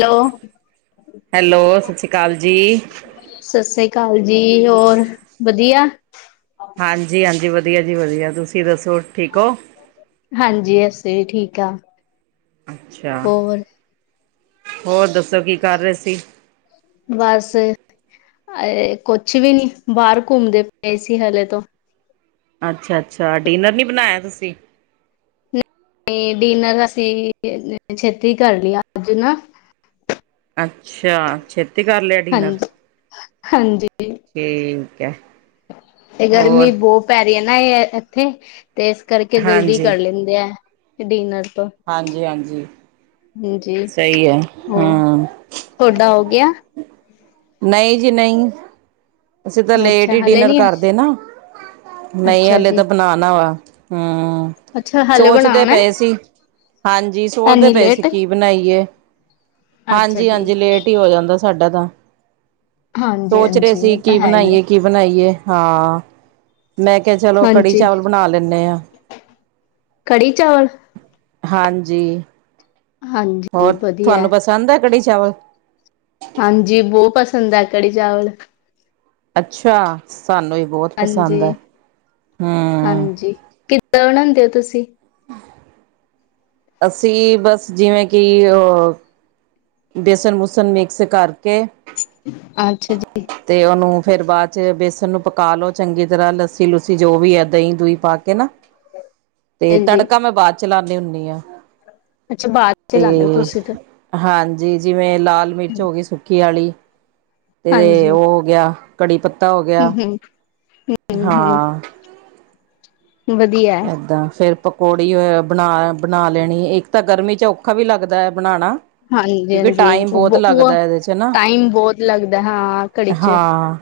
ਲੋ hello, ਸਸ ਸ਼੍ਰੀ ਕਾਲ ਜੀ। ਸਸ ਸ੍ਰੀ ਕਾਲ ਜੀ, ਔਰ ਵਦੀਆ? ਹਾਂਜੀ-ਹਾਂਜੀ ਵਦੀਆ ਜੀ ਵਦੀਆ, ਤੁਸੀਂ ਦੱਸੋ ਠੀਕ ਓ? ਹਾਂਜੀ ਅਸੀਂ ਵੀ ਠੀਕ ਆ। ਅੱਛਾ, ਹੋਰ ਹੋਰ ਦੱਸੋ ਕੀ ਕਰ ਰੇ ਸੀ? ਬਸ ਅਏ, ਕੁਛ ਵੀ ਨੀ ਬਾਰ ਘੁੰਮਦੇ ਪਏ ਸੀ ਹਲੇ ਤੋਂ। ਅੱਛਾ-ਅੱਛਾ, ਡਿਨਰ ਨੀ ਬਨਾਇਆ ਤੁਸੀਂ? ਨੀ ਡਿਨਰ ਅਸੀਂ ਛੇਤੀ ਕਰ ਲਿਆ ਅੱਜ ਨਾ। ਅੱਛਾ ਛੇਤੀ ਕਰ ਲੇਆ ਡਿਨਰ। ਹਾਂਜੀ, ਹਾਂਜੀ। ਠੀਕ ਐ। ਤੇ ਗਰਮੀ ਬੋਅ ਪੈ ਰੀ ਐ ਨਾ ਏ ਐਥੇ। ਤੇ ਇਸ ਕਰਕੇ ਜਲਦੀ ਹਾਂਜੀ ਕਰ ਲੈਂਦੇ ਐ ਡਿਨਰ ਤੋਂ। ਹਾਂਜੀ-ਹਾਂਜੀ। ਹਾਂਜੀ ਹੋਰ, ਹਾਂ ਥੋਡਾ ਹੋ ਗੇਆ। ਨਈਂ ਜੀ ਨਈਂ। ਅਸੀਂ ਤਾਂ ਲੇਟ ਅੱਛਾ ਈ ਹਲੇ ਡਿਨਰ ਨੀ, ਕਰਦੇ ਨਾ, ਨਈਂ ਅੱਛਾ ਹਲੇ ਜੀ, ਤਾਂ ਬਨਾਨਾ ਵਾ। ਹਾਂ। ਅੱਛਾ ਹਲੇ ਸੋਚਦੇ ਬਣਾਉਣਾ, ਪਏ ਸੀ, ਹਾਂਜੀ ਸੋਚਦੇ ਐਨੀ ਪਏ ਸੀ ਲੇਟ? ਕੀ ਬਨਾਈਏ। ਅੱਛਾ ਜੀ, ਹਾਂਜੀ-ਹਾਂਜੀ ਲੇਟ ਈ ਹੋ ਜਾਂਦੈ ਸਾਡਾ ਤਾਂ। ਸੋਚ ਰਹੇ ਸੀ ਹਾਂਜੀ-ਹਾਂਜੀ। ਤਾਂ ਕੀ ਹੈ ਹੀ ਹੈ। ਬਨਾਈਏ-ਕੀ ਬਨਾਈਏ ਹਾਂ, ਮੈਂ ਕਿਆ ਚਲੋ ਕੜੀ ਹਾਂਜੀ, ਚਾਵਲ ਬਨਾ ਲੈਂਨੇ ਆਂ। ਕੜੀ ਚਾਵਲ ਹਾਂਜੀ। ਹਾਂਜੀ ਹੋਰ ਵਧੀਆ, ਥਆਨੂੰ ਪਸੰਦ ਐ ਕੜੀ ਚਾਵਲ। ਹਾਂਜੀ ਬਹੁ ਪਸੰਦ ਐ ਕੜੀ ਚਾਵਲ। ਅੱਛਾ, ਸਾਨੂੰ ਵੀ ਬੋਤ ਪਸੰਦ ਐ। ਹਾਂਜੀ, ਕਿੱਦਾਂ ਬਨਾਂਦੇ ਓਂ ਤੁਸੀਂ। [inaudible] ਅਸੀਂ ਬਸ ਜਿਵੇਂ ਕੀ ਅ ਬੇਸਣ ਬੂਸਨ ਮਿਕਸ ਕਰਕੇ ਅੱਛਾ ਜੀ। ਤੇ ਓਨੂੰ ਫੇਰ ਬਾਦ ਚ ਬੇਸਨ ਨੂੰ ਪਕਾ ਲੋ ਚੰਗੀ ਤਰ੍ਹਾਂ ਲੱਸੀ-ਲੁੱਸੀ ਜੋ ਵੀ ਐ, ਦਈਂ-ਦੂਈਂ ਪਾ ਕੇ ਨਾ। [inaudible] ਤੇ ਹਾਂਜੀ ਤੜਕਾ ਮੈਂ ਬਾਦ ਚ ਲਾਨੀ ਹੁੰਨੀ ਆਂ। ਅੱਛਾ ਬਾਦ ਚ ਲਾਨੇ ਓ ਤੁਸੀਂ ਤਾਂ। ਹਾਂਜੀ ਜਿਵੇਂ ਲਾਲ ਮਿਰਚ ਹੋਗੀ ਸੁੱਕੀ ਆਲੀ ਹਾਂਜੀ, ਤੇ ਓ ਹੋ ਗੇਆ ਕੜੀ ਪੱਤਾ ਹੋ ਗੇਆ, ਹੂੰ-ਹੂੰ, ਹਾਂ। ਵਦੀਐ ਏਦਾਂ ਫੇਰ ਪਕੌੜੀ ਬਨਾ-ਬਨਾ ਲੈਨੀ ਇੱਕ ਤਾਂ ਗਰਮੀ ਚ ਔਖਾ ਵੀ ਲੱਗਦਾ ਐ ਬਨਾਨਾ। ਹਾਂਜੀ-ਹਾਂਜੀ ਓ ਚ ਨਾ ਟਾਈਮ ਬੋਤ ਲੱਗਦਾ ਹਾਂ ਕੜੀ ਚ [inaudible] ਹਾਂ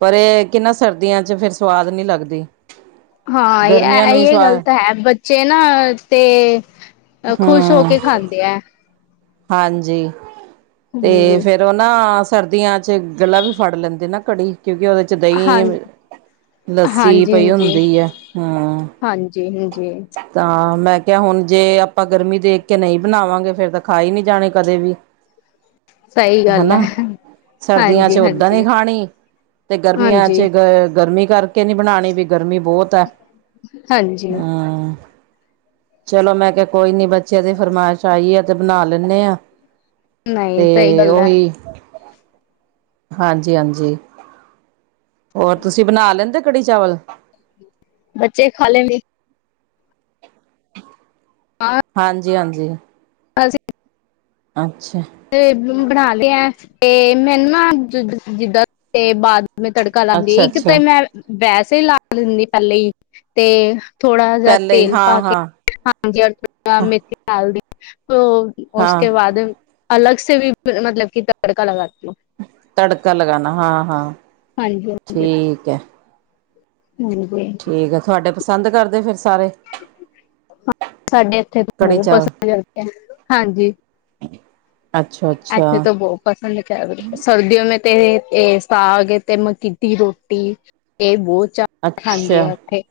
ਪਰ ਐ ਕੇ ਨਾ ਸਰਦੀਆਂ ਚ ਫਿਰ ਸਵਾਦ ਨੀ ਲੱਗਦੀ। ਹਾਂ ਐ ਗਰਮੀਆਂ ਨੂੰ ਹੀ ਐਈਏ ਗੱਲ ਸਵਾਦ ਤਾਂ ਹੈ ਬੱਚੇ ਨਾ ਤੇ ਅ ਖੁਸ਼ ਹੋ ਹਮ ਕੇ ਖਾਂਦੇ ਐ। ਹਾਂਜੀ ਤੇ ਫੇਰ ਹਾਂਜੀ ਫੇਰ ਓ ਨਾ ਸਰਦੀਆਂ ਚ ਗਲਾ ਵੀ ਫੜ ਲੈਂਦੇ ਨਾ ਕੜੀ ਕਿਓਂਕਿ ਓਦੇ ਚ ਹਾਂ ਦਈਂ ਲੱਸੀ ਪਈ ਹੁੰਦੀ ਐ, ਹੂੰ। ਹਾਂਜੀ-ਹਾਂਜੀ। ਤਾਂ ਮੈਂ ਕਿਆ ਹੁਨ ਜੇ ਆਪਾਂ ਗਰਮੀ ਦੇਖ ਕੇ ਨਈਂ ਬਨਾਵਾਂਗੇ ਫੇਰ ਤਾਂ ਖਾਈ ਨੀ ਜਾਨੀ ਕਦੇ ਵੀ। ਸਈ ਗੱਲ ਐ। ਹਨਾ ਸਰਦੀਆਂ ਚ ਓਦਾਂ ਨ ਖਾਨੀ, ਤੇ ਗਰਮੀਆਂ ਹਾਂਜੀ ਚ ਗ ਗਰਮੀ ਕਰ ਕੇ ਨੀ ਬਨਾਨੀ ਵੀ ਗਰਮੀ ਬੋਤ ਐ, ਹਾਂਜੀ ਹੂੰ। ਚਲੋ ਮੈਂ ਕਿਆ ਕੋਈ ਨੀ ਬੱਚਿਆਂ ਦੀ ਫਰਮਾਇਸ਼ ਆਈ ਆ ਤੇ ਬਨਾ ਲੈੈਂਨੇ ਆ। ਨਹੀਂ ਤੇ ਸਹੀ ਗੱਲ ਹੈ ਓਹੀ ਹਾਂਜੀ-ਹਾਂਜੀ, ਹੋਰ ਤੁਸੀਂ ਬਨਾ ਲੈਂਦੇ ਕੜੀ ਚਾਵਲ। ਬੱਚੇ ਖਾ ਲੈਂਦੇ। ਆ ਹਾਂਜੀ-ਹਾਂਜੀ। ਆ ਜ਼ੀ ਅੱਛਾ। ਤੇ ਬਂ ਬਨਾਂਦੇ ਐਂ ਤੇ ਮੈਨੂੰ ਨਾ ਜਿੱਦ ਜਿੱਦਾਂ ਤੇ ਬਾਦ ਮੈਂ ਤੜ ਕਾ ਲਾਂਗੇ ਅੱਛਾ ਇੱਕ ਤੇ ਅੱਛਾ ਮੈਂ ਵ ਵੈਸੇ ਈ ਲਾ ਦਿੰਨੀ ਪੈਲੇ ਈ ਤੇ ਥੋੜਾ ਜਾ ਪਹਿਲੇ ਹੀ ਤੇਲ ਪਾ ਹਾਂ ਕੇ ਹਾਂ ਹਾਂਜੀ [unintelligible] ਥੋੜ ਮੇਥੀ ਡਾਲਦੀ ਕੂ ਹਾਂ ਉਸਕੇ ਬਾਦ ਅਲਗ ਸੇ ਵੀ ਮਤਲਬ ਕਿ ਤੜਕਾ ਲਗਾਤੀ ਹੂੰ। ਤੜਕਾ ਲਗਾਨਾ, ਹਾਂ-ਹਾਂ ਹਾਂਜੀ ਠੀਕ ਐ। ਮਿਲ ਗੇ ਠੀਕ ਐ। ਥੁਆਡੇ ਪਸੰਦ ਕਰਦੇ ਫਿਰ ਸਾਰੇ? ਹਾਂ ਸਾਡੇ ਏੱਥੇ ਤੇ ਕੜੀ ਬੋਹੋਤ ਚਾਵਲ ਪਸੰਦ ਕਰਦੇ ਐ। ਹਾਂਜੀ। ਅੱਛਾ ਐੱਥੇ ਅੱਛਾ ਤੇ ਬੋ ਪਸੰਦ ਕ ਅ ਸਰਦੀਯੋਂ ਮੇਂ ਤੇ ਸਾਗ ਤੇ ਮੱਕੀ ਦੀ ਰੋਟੀ ਏ ਬੋਤ ਚਾਅ ਖਾਂਦੇ ਅੱਛਾ ਆ ਓਥੇ।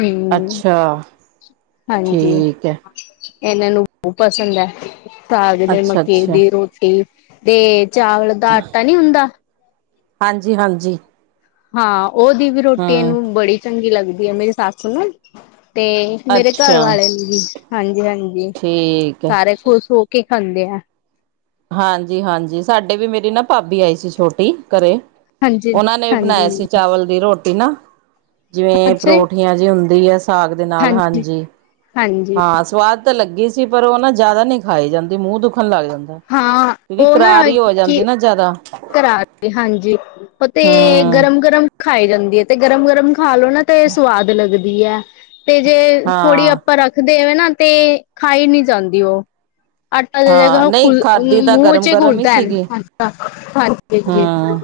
ਹੂੰ। ਆ ਹਾਂਜੀ, ਏਨਾਂ ਨੂੰ ਬ ਪਸੰਦ ਐ। ਸਾਗ ਤੇ ਅੱਛਾ ਮੱਕੀ ਅੱਛਾ ਦੀ ਰੋਟੀ ਤੇ ਚਾਵਲ ਦਾ ਆਟਾ ਨੀ ਹੁੰਦਾ ਹਾਂਜੀ-ਹਾਂਜੀ। ਹਾਂ, ਓਦੀ ਵੀ ਰੋਟੀ ਏਨੂੰ ਬੜੀ ਚੰਗੀ ਲੱਗਦੀ ਐ, ਮੇਰੀ ਸੱਸ ਨੂੰ ਤੇ ਮੇਰੇ ਅੱਛਾ ਘਰਵਾਲੇ ਨੂੰ ਵੀ। ਹਾਂਜੀ-ਹਾਂਜੀ, ਠੀਕ ਹੈ ਸਾਰੇ ਖ਼ੁਸ਼ ਹੋ ਕੇ ਖਾਂਦੇ ਐ। ਹਾਂਜੀ-ਹਾਂਜੀ, ਸਾਡੇ ਵੀ। ਮੇਰੀ ਨਾ ਭਾਬੀ ਆਈ ਸੀ ਛੋਟੀ, ਘਰੇ ਹਾਂਜੀ ਓਨਾਂ ਨੇ ਵੀ ਬਨਾਇਆ ਹਾਂਜੀ ਸੀ ਚਾਵਲ ਦੀ ਰੋਟੀ ਨਾ। ਜਿਵੇਂ ਅੱਛਾ ਜੀ, ਪਰੌਠੀਆਂ ਜੇ ਹੁੰਦੀ ਐ ਸਾਗ ਦੇ ਨਾਲ, ਹਾਂਜੀ। ਹਾਂਜੀ। ਹਾਂ, ਸਵਾਦ ਤਾਂ ਲੱਗੀ ਸੀ ਪਰ ਓ ਨਾ ਜਿਆਦਾ ਨੀ ਖਾਈ ਜਾਂਦੀ, ਮੂੰਅ ਦੁੱਖਨ ਲੱਗ ਜਾਂ ਹਾਂ, ਓ ਨਾ ਕਿ ਨਾ ਜ਼ਿਆਦਾ ਕਰਾ ਤੇ ਹਾਂਜੀ ਪ ਤੇ ਹੂੰ ਗਰਮ-ਗਰਮ ਖਾਏ ਜਾਂਦੀ ਐ ਤੇ ਗਰਮ-ਗਰਮ ਖਾ ਲੋ ਨਾ ਤੇ ਸਵਾਦ ਲੱਗਦੀ ਐ ਤੇ ਜੇ ਥੋੜੀ ਹਾਂ ਆਪਾਂ ਰੱਖ ਦੇਵੇ ਤੇ ਖਾਈ ਨੀ ਜਾਂਦੀ ਓ। ਆਟਾ ਦੇ ਦੇਗਾ ਓ। ਖਾਦੀ ਤਾਂ ਗਰਮ-ਗਰਮ ਈ ਸੀਗੀ, ਆਟਾ ਹਾਂਜੀ-ਹਾਂਜੀ। ਹੂੰ।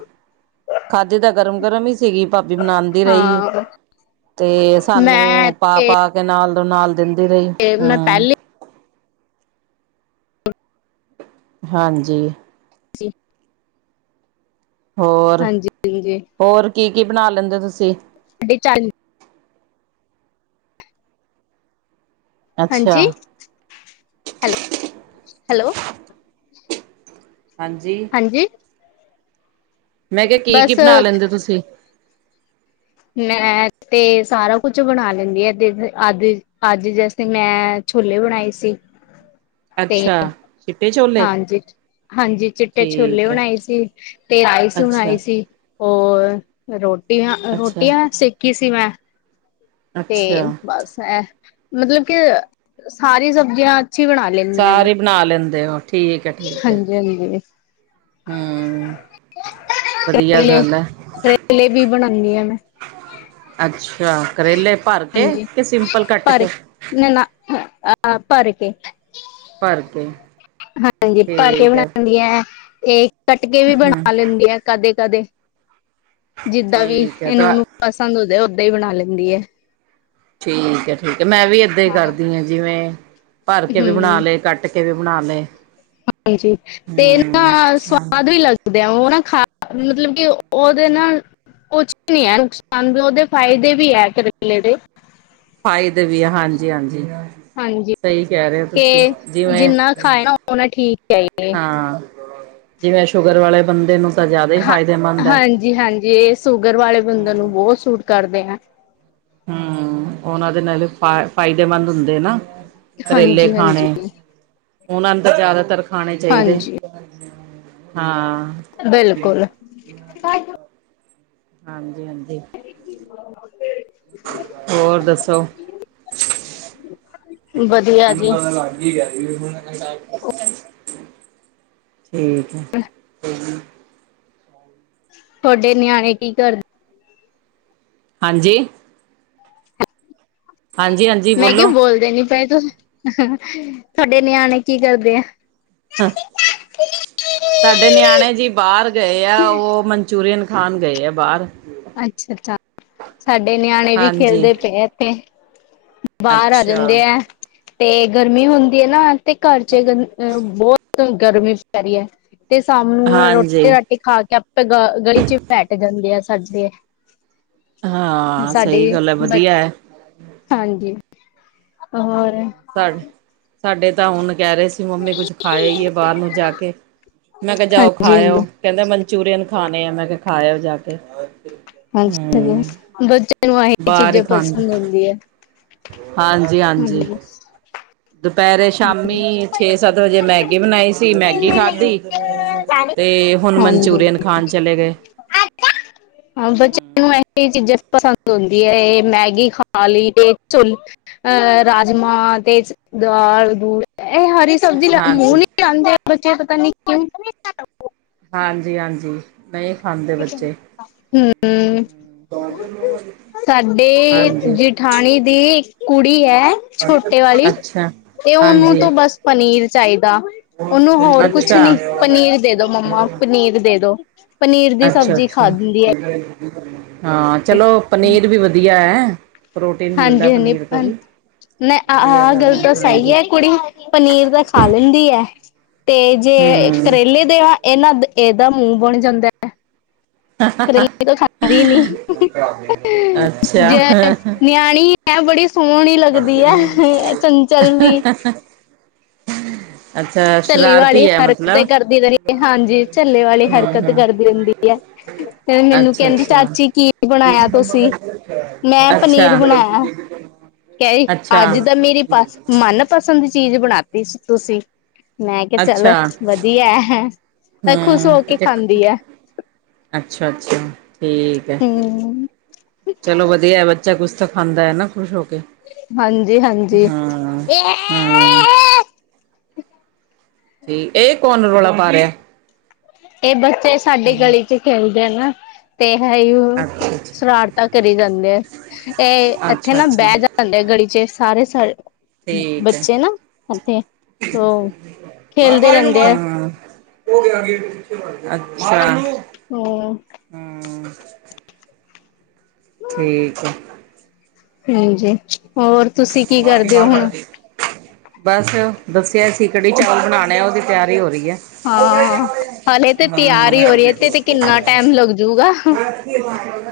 ਖਾਦੀ ਤਾਂ ਗਰਮ-ਗਰਮ ਈ ਸੀਗੀ। ਭਾਬੀ ਬਨਾਨਦੀ ਰਈ ਹਾਂ ਤੇ ਮੈਂ ਸਾਨੂੰ ਤੇ ਪਾ-ਪਾ ਕੇ ਨਾਲ ਡੋ ਨਾਲ ਦਿੰਦੀ ਰਈ। ਮੈਂ ਹੂੰ। ਪਹਿਲੇ ਹਾਂਜੀ। ਜੀ। ਹੋਰ? ਹਾਂਜੀ-ਹਾਂਜੀ। ਹੋਰ ਕੀ-ਕੀ ਬਨਾ ਲੈਂਦੇ ਓ ਤੁਸੀ? ਡਿਚ ਆਈ ਅੱਛਾ ਹਾਂਜੀ? Hello, hello. ਹਾਂਜੀ? ਜੀ ਮੈਂ ਕਿਆ ਕੀ-ਕੀ ਬਸ ਬਨਾ ਲੈਂਦੇ ਓ ਤੁਸੀ? ਮੈਂ ਤੇ ਸਾਰਾ ਕੁਛ ਬਣਾ ਲੈਂਦੀ ਏ ਦੇਵਯ, ਆਦ ਅੱਜ ਜਸਟ ਮੈਂ ਛੋਲੇ ਬਣਾਏ ਸੀ। ਤੇ ਅੱਛਾ ਚਿੱਟੇ ਛੋਲੇ ਹਾਂਜੀ, ਹਾਂਜੀ ਚਿੱਟੇ ਛੋਲੇ ਠੀਕ ਹੈ ਬਣਾਏ ਸੀ ਤੇ ਆਈਸ ਬਣਾਏ ਅੱਛਾ ਸੀ ਹੋਰ, ਰੋਟੀਆਂ, ਅੱਛਾ ਰੋਟੀਆਂ ਸੇਖੀ ਸੀ ਮੈਂ ਤੇ ਅੱਛਾ ਬਸ ਐਹ ਮਤਲਬ ਕਿ ਸਾਰੀ ਸਬਜ਼ੀਆਂ ਅੱਛੀ ਬਣਾ ਲੀ ਸਾਰੀ ਬਣਾ ਲੈਂਦੇ ਹੋ ਠੀਕ ਹੈ ਠੀਕ ਹੈ ਸਹੀ ਹੈ ਹਮ ਵਧੀਆ ਪੇਪਲੇ, ਗੱਲ ਹੈ ਪੇਪਲੇ ਵੀ ਬਣਾਉਦੀ ਆ ਮੈਂ ਅੱਛਾ, ਕਰੇਲੇ ਭਰ ਕੇ ਕੀ ਸਿੰਪਲ ਕੱਟ ਕੇ ਨੀ ਨਾ ਅ ਹਾਂ ਭਰ ਕੇ ਭਰ ਕੇ ਹਾਂਜੀ ਭਰ ਕੇ ਠੀਕ ਹੈ ਬਣਾਉਦੀ ਐ ਤੇ ਕੱਟ ਕੇ ਵੀ ਬਣਾ ਲੈਂਦੀ ਐ ਕਦੇ -ਕਦੇ ਜਿੱਦਾਂ ਵੀ ਠੀਕ ਹੈ ਇਹਨੂੰ ਤਾਂ ਉਹਨੂੰ ਪਸੰਦ ਹੋ ਜਾਏ ਓਦਾਂ ਹੀ ਬਣਾ ਲੈਂਦੀ ਹੈ ਠੀਕ ਹੈ ਠੀਕ ਹੈ ਮੈਂ ਵੀ ਐਦਾਂ ਹੀ ਕਰਦੀ ਹਾਂ ਜਿਵੇਂ ਭਰ ਕੇ ਵੀ ਬਣਾ ਹਮ ਲਏ, ਕੱਟ ਕੇ ਵੀ ਬਣਾ ਲਏ ਹਾਂਜੀ ਤੇ ਨਾ ਹਮ ਹਾਂਜੀ ਸਵਾਦ ਵੀ ਲਗ ਦੇ ਉਹ ਨਾ ਖਾ ਮਤਲਬ ਕਿ ਉਹਦੇ ਨਾ ਕੁਛ ਨੀ ਹੈ ਨੁਕਸਾਨ ਉਹਦੇ ਫਾਇਦੇ ਵੀ ਹੈ ਕਰੇਲੇ ਦੇ ਫਾਇਦੇ ਵੀ ਹੈ ਹਾਂਜੀ ਹਾਂਜੀ ਹਾਂਜੀ ਸਈ ਕਹਿ ਰਹੇ ਤੁਸੀਂ ਕੇ ਜਿਵੇਂ ਜਿੰਨਾ ਖਾਏ ਨਾ ਉਹਨਾ ਠੀਕ ਹੈ ਇਹ ਹਾਂ ਜਿਵੇਂ ਸ਼ੂਗਰ ਵਾਲੇ ਬੰਦੇ ਨੂੰ ਜਿਆਦਾ ਹੀ ਫਾਇਦੇਮੰਦ ਹੈ ਜੀ ਹਾਂਜੀ ਇਹ ਸ਼ੂਗਰ ਵਾਲੇ ਬੰਦੇ ਹਮ ਨੂੰ ਬਹੁਤ ਸੂਟ ਕਰਦੇ ਨੇ ਹੂੰਮ ਉਹਨਾਂ ਦੇ ਨਾਲੇ ਫ ਫਾਇਦੇਮੰਦ ਹੁੰਦੇ ਨਾ ਕਰੇਲੇ ਹਾਂਜੀ ਹਾਂਜੀ ਖਾਨੇ, ਉਹਨਾਂ ਨੂੰ ਤਾਂ ਜ਼ਿਆਦਾਤਰ ਖਾਣੇ ਚਾਹੀਦੇ ਹਾਂਜੀ ਹਾਂਜੀ ਹਾਂ ਬਿਲਕੁਲ ਹਾਂਜੀ- ਹਾਂਜੀ ਹੋਰ ਦੱਸੋ? [unintelligible] ਅਤੇ ਵਧੀਆ ਜੀ ਠੀਕ ਤੁਹਾਡੇ ਨਿਆਣੇ ਕੀ ਕਰ ਹਾਂਜੀ ਹਾਂਜੀ-ਹਾਂਜੀ ਮੈਂ ਕਿਹਾ ਬੋਲੋ। ਬੋਲਦੇ ਨੀ ਪਏ ਤੂਸ, ਤੁਹਾਡੇ ਨਿਆਣੇ ਕੀ ਕਰਦੇ ਆ ਹਾਂ ਸਾਡੇ ਨਿਆਣੇ ਜੀ ਬਾਹਰ ਗਏ ਆ ਉਹ ਮਨਚੂਰੀਅਨ ਖਾਣ ਗਏ ਆ ਬਾਹਰ ਅੱਛਾ ਅੱਛਾ ਸਾਡੇ ਨਿਆਣੇ ਵੀ ਹਾਂਜੀ, ਖੇਲਦੇ ਪਏ ਇੱਥੇ ਬਾਹਰ ਆ ਅੱਛਾ, ਜਾਂਦੇ ਹੈ। ਤੇ ਗਰਮੀ ਹੁੰਦੀ ਹੈ ਨਾ ਤੇ ਘਰ 'ਚ, ਬਹੁਤ ਗਰਮੀ ਪੈ ਰਹੀ ਹੈ। ਤੇ ਸਾਮ ਨੂੰ ਹਾਂਜੀ। ਰੋਟੀ-ਰਾਟੀ ਖਾ ਕੇ ਆਪੇ ਗਲੀ 'ਚ ਬੈਠ ਜਾਂਦੇ ਆ ਸਾਡੇ ਹਾਂ ਸਹੀ ਸਾਡੇ ਗੱਲ ਹੈ, ਬ ਵਧੀਆ ਐ ਹਾਂਜੀ, ਹੋਰ? ਸ ਸਾਡੇ ਤਾਂ ਹੁਣ ਕਹਿ ਰਹੇ ਸੀ। ਕਿ ਮੰਮੀ ਕੁਛ ਖਾ ਆਈਏ ਬਾਹਰ ਨੂੰ ਜਾ ਕੇ, ਮੈਂ ਕਿਹਾ ਜਾਓ ਖਾ ਹਾਂਜੀ ਆਓ। ਹਾਂਜੀ ਕਹਿੰਦਾ ਮਨਚੂਰੀਅਨ ਖਾਣੇ ਆ, ਮੈਂ ਕੇਹਾ ਖਾ ਆਓ ਜਾਕੇ। ਹਾਂਜੀ- ਹਾਂਜੀ। ਬੱਚਿਆਂ ਨੂੰ ਆਹੀ ਬਾਹਰ ਹੀ ਚੀਜ਼ਾਂ ਖਾਂਦੇ ਪਸੰਦ ਹੁੰਦੀ ਹੈ। ਹਾਂਜੀ- ਹਾਂਜੀ। ਦੁਪਹਿਰੇ, ਸ਼ਾਮੀ ਛੇ-ਸੱਤ ਵਜੇ ਮੈਗੀ ਬਣਾਈ ਸੀ ਮੈਗੀ ਖਾਧੀ ਤੇ ਹੁਣ ਮਨਚੂਰੀਅਨ ਖਾਣ ਚਲੇ ਗਏ। ਅੱਛਾ ਹਾਂ, ਬੱਚਿਆਂ ਨੂੰ ਇਹੀ ਚੀਜ਼ਾਂ ਪਸੰਦ ਹੁੰਦੀਆ ਇਹ ਮੈਗੀ ਖਾ ਲਈ ਤੇ ਰਾਜਮਾਹ ਤੇ ਦਾਲ ਇਹ ਹਰੀ ਸਬਜ਼ੀ ਮੂੰਹ ਹਾਂਜੀ ਨਹੀਂ ਲਾਦੇ ਬੱਚੇ ਪਤਾ ਨਈ ਕਿਉਂ ਹਾਂਜੀ, ਹਾਂਜੀ ਨਹੀਂ ਖਾਂਦੇ ਬੱਚੇ ਹੂੰ ਸਾਡੇ ਜ ਹਾਂਜੀ ਜੇਠਾਣੀ ਦੀ ਇੱਕ ਕੁੜੀ ਐ ਛੋਟੇ ਵਾਲੀ ਅੱਛਾ ਤੇ ਉਹਨੂੰ ਹਾਂਜੀ ਤੋਂ ਬਸ ਪਨੀਰ ਚਾਹੀਦਾ ਉਹਨੂੰ ਅੱਛਾ ਹੋਰ ਕੁਛ ਨੀ ਪਨੀਰ ਦੇ ਦੋ ਮੰਮਾ ਪਨੀਰ ਦੇ ਦੋ। ਪਨੀਰ ਦੀ ਅੱਛਾ ਸਬਜ਼ੀ ਅੱਛਾ ਖਾਂਦੀ ਐ ਹਾਂ, ਚਲੋ ਪਨੀਰ ਵੀ ਵਧੀਆ ਐ ਹਾਂਜੀ ਹਾਂਜੀ ਭੈਣ ਨ ਵਧੀਆ ਆਹ ਗੱਲ ਹੈ ਤਾਂ ਸਹੀ ਹਾਂਜੀ ਐ ਕੁੜੀ ਪਨੀਰ ਤਾਂ ਖਾ ਲੈਂਦੀ ਐ ਤੇ ਜੇ ਹਮ ਕਰੇਲੇ ਦੇਵਾ ਇਹਨਾ ਇਹਦਾ ਮੂੰਹ ਬਣ ਜਾਂਦਾ ਐ ਕਰੇਲੇ ਤਾਂ ਖਾਂਦੀ ਨੀ ਅੱਛਾ ਹਜੇ ਨਿਆਣੀ ਐ ਬੜੀ ਸੋਹਣੀ ਲੱਗਦੀ ਐ ਚੰਚਲ ਜੀ [unintelligible] ਅੱਛਾ। ਝੱਲੀ ਵਾਲੀ ਸ਼ਰਾਰਤੀ ਹੈ ਹਰਕਤੇ ਮਤਲਬ ਕਰਦੀ ਰਹਿੰਦੀ ਏ ਹਾਂਜੀ ਝੱਲੇ ਵਾਲੀ ਹਮ ਹਰਕਤ ਹਮ ਕਰਦੀ ਰਹਿੰਦੀ ਐ। ਤੇ ਮੈਨੂੰ ਅੱਛਾ ਕਹਿੰਦੀ ਅੱਛਾ ਚਾਚੀ ਕੀ ਬਣਾਇਆ ਤੁਸੀਂ ਮੈਂ ਪਨੀਰ ਅੱਛਾ ਬਣਾਇਆ ਕਹਿ ਰੀ ਅੱਛਾ ਅੱਜ ਤਾਂ ਮੇਰੀ ਪਸ ਮਨਪਸੰਦ ਚੀਜ਼ ਬਣਾਤੀ ਸੀ ਤੁਸੀਂ। ਮੈਂ ਕਿਹਾ ਚਲੋ ਅੱਛਾ ਵਧੀਆ ਐ ਖੁਸ਼ ਹਮ ਹੋ ਕੇ ਖਾਂਦੀ ਆ। ਅੱਛਾ, ਅੱਛਾ ਠੀਕ ਐ। ਹਮ ਚਲੋ ਵਧੀਆ ਐ ਬੱਚਾ ਕੁਛ ਤਾਂ ਖਾਂਦਾ ਆ ਨਾ ਖੁਸ਼ ਹੋ ਕੇ। ਹਾਂਜੀ ਹਾਂਜੀ ਹਾਂ-ਹਾਂ। ਇਹ ਕੌਣ ਰੌਲਾ ਪਾ ਰਿਆ। ਇਹ ਬੱਚੇ ਸਾਡੀ ਗਲੀ ਚ ਖੇਲਦੇ ਆ ਨਾ। ਤੇ ਇਹ ਹੀ ਅੱਛਾ ਅੱਛਾ ਸ਼ਰਾਰਤਾ ਕਰੀ ਜਾਂਦੇ ਆ ਇਹ ਇੱਥੇ ਅੱਛਾ ਨਾ ਅੱਛਾ ਬਹਿ ਜਾ ਦੇ ਸਾਡੇ ਗਲੀ ਚ ਸਾਰੇ ਠੀਕ ਹੈ ਬੱਚੇ ਨਾ ਇਥੇ ਓ ਖੇਲਦੇ ਰਹਿੰਦੇ ਆ। ਅੱਛਾ। ਹੂੰ। ਠੀਕ ਐ। ਹਾਂਜੀ, ਹੋਰ ਤੁਸੀਂ ਕੀ ਮਾਰ ਕੇ ਕਰਦੇ ਹੋ ਬਾਹਰ ਕੱਢ ਹੁਣ? ਦੇ ਬਸ ਦੱਸਿਆ ਸੀ ਕੜੀ ਚਾਵਲ ਬਣਾਣੇ ਉਹਦੀ ਤਿਆਰੀ ਹੋ ਰਹੀ ਐ ਹਾਂ ਹਲੇ ਤੇ [inaudible] ਤਿਆਰ ਹੀ ਹੋ ਰਹੀ ਹੈ ਤੇ ਤੇ ਕਿੰਨਾ ਟਾਈਮ ਲੱਗਜੂਗਾ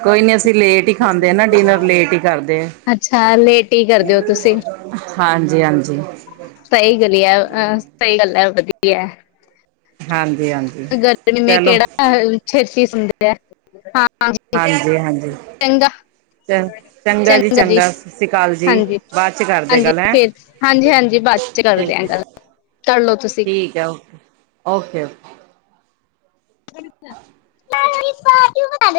ਕੋਈ ਨੀ ਅਸੀਂ ਲੇਟ ਹੀ ਖਾਂਦੇ ਆ ਨਾ ਡਿਨਰ ਲੇਟ ਹੀ ਕਰਦੇ ਐ। ਅੱਛਾ‌ ਲੇਟ ਹੀ ਕਰਦੇ ਹੋ ਤੁਸੀਂ ਹਾਂਜੀ, ਹਾਂਜੀ। ਸਹੀ ਗਲੀਆ ਅਹ ਸਹੀ ਗੱਲ ਐ, ਵਧੀਆ ਐ ਹਾਂਜੀ, ਹਾਂ ਗਰਮੀ ਚ ਕਿਹੜਾ ਛੇਤੀ ਸੋਦੇ ਹਾਂਜੀ ਚੰਗਾ ਚ ਚੰਗਾ ਜੀ, ਸਤਿ ਸ਼੍ਰੀ ਅਕਾਲ ਜੀ ਹਾਂਜੀ ਬਾਅਦ 'ਚ ਕਰਦੇ ਗੱਲ ਹੈਂ ਫੇਰ ਹਾਂਜੀ ਹਾਂਜੀ, ਬਾਅਦ 'ਚ ਕਰਦੇ ਠੀਕ ਆ ਹੈ ਗੱਲ। ਕਰਲੋ ਤੁਸੀਂ ਠੀਕ ਹੈ ਓਕੇ, ਓਕੇ-ਓਕੇ। ਲ [unintelligible]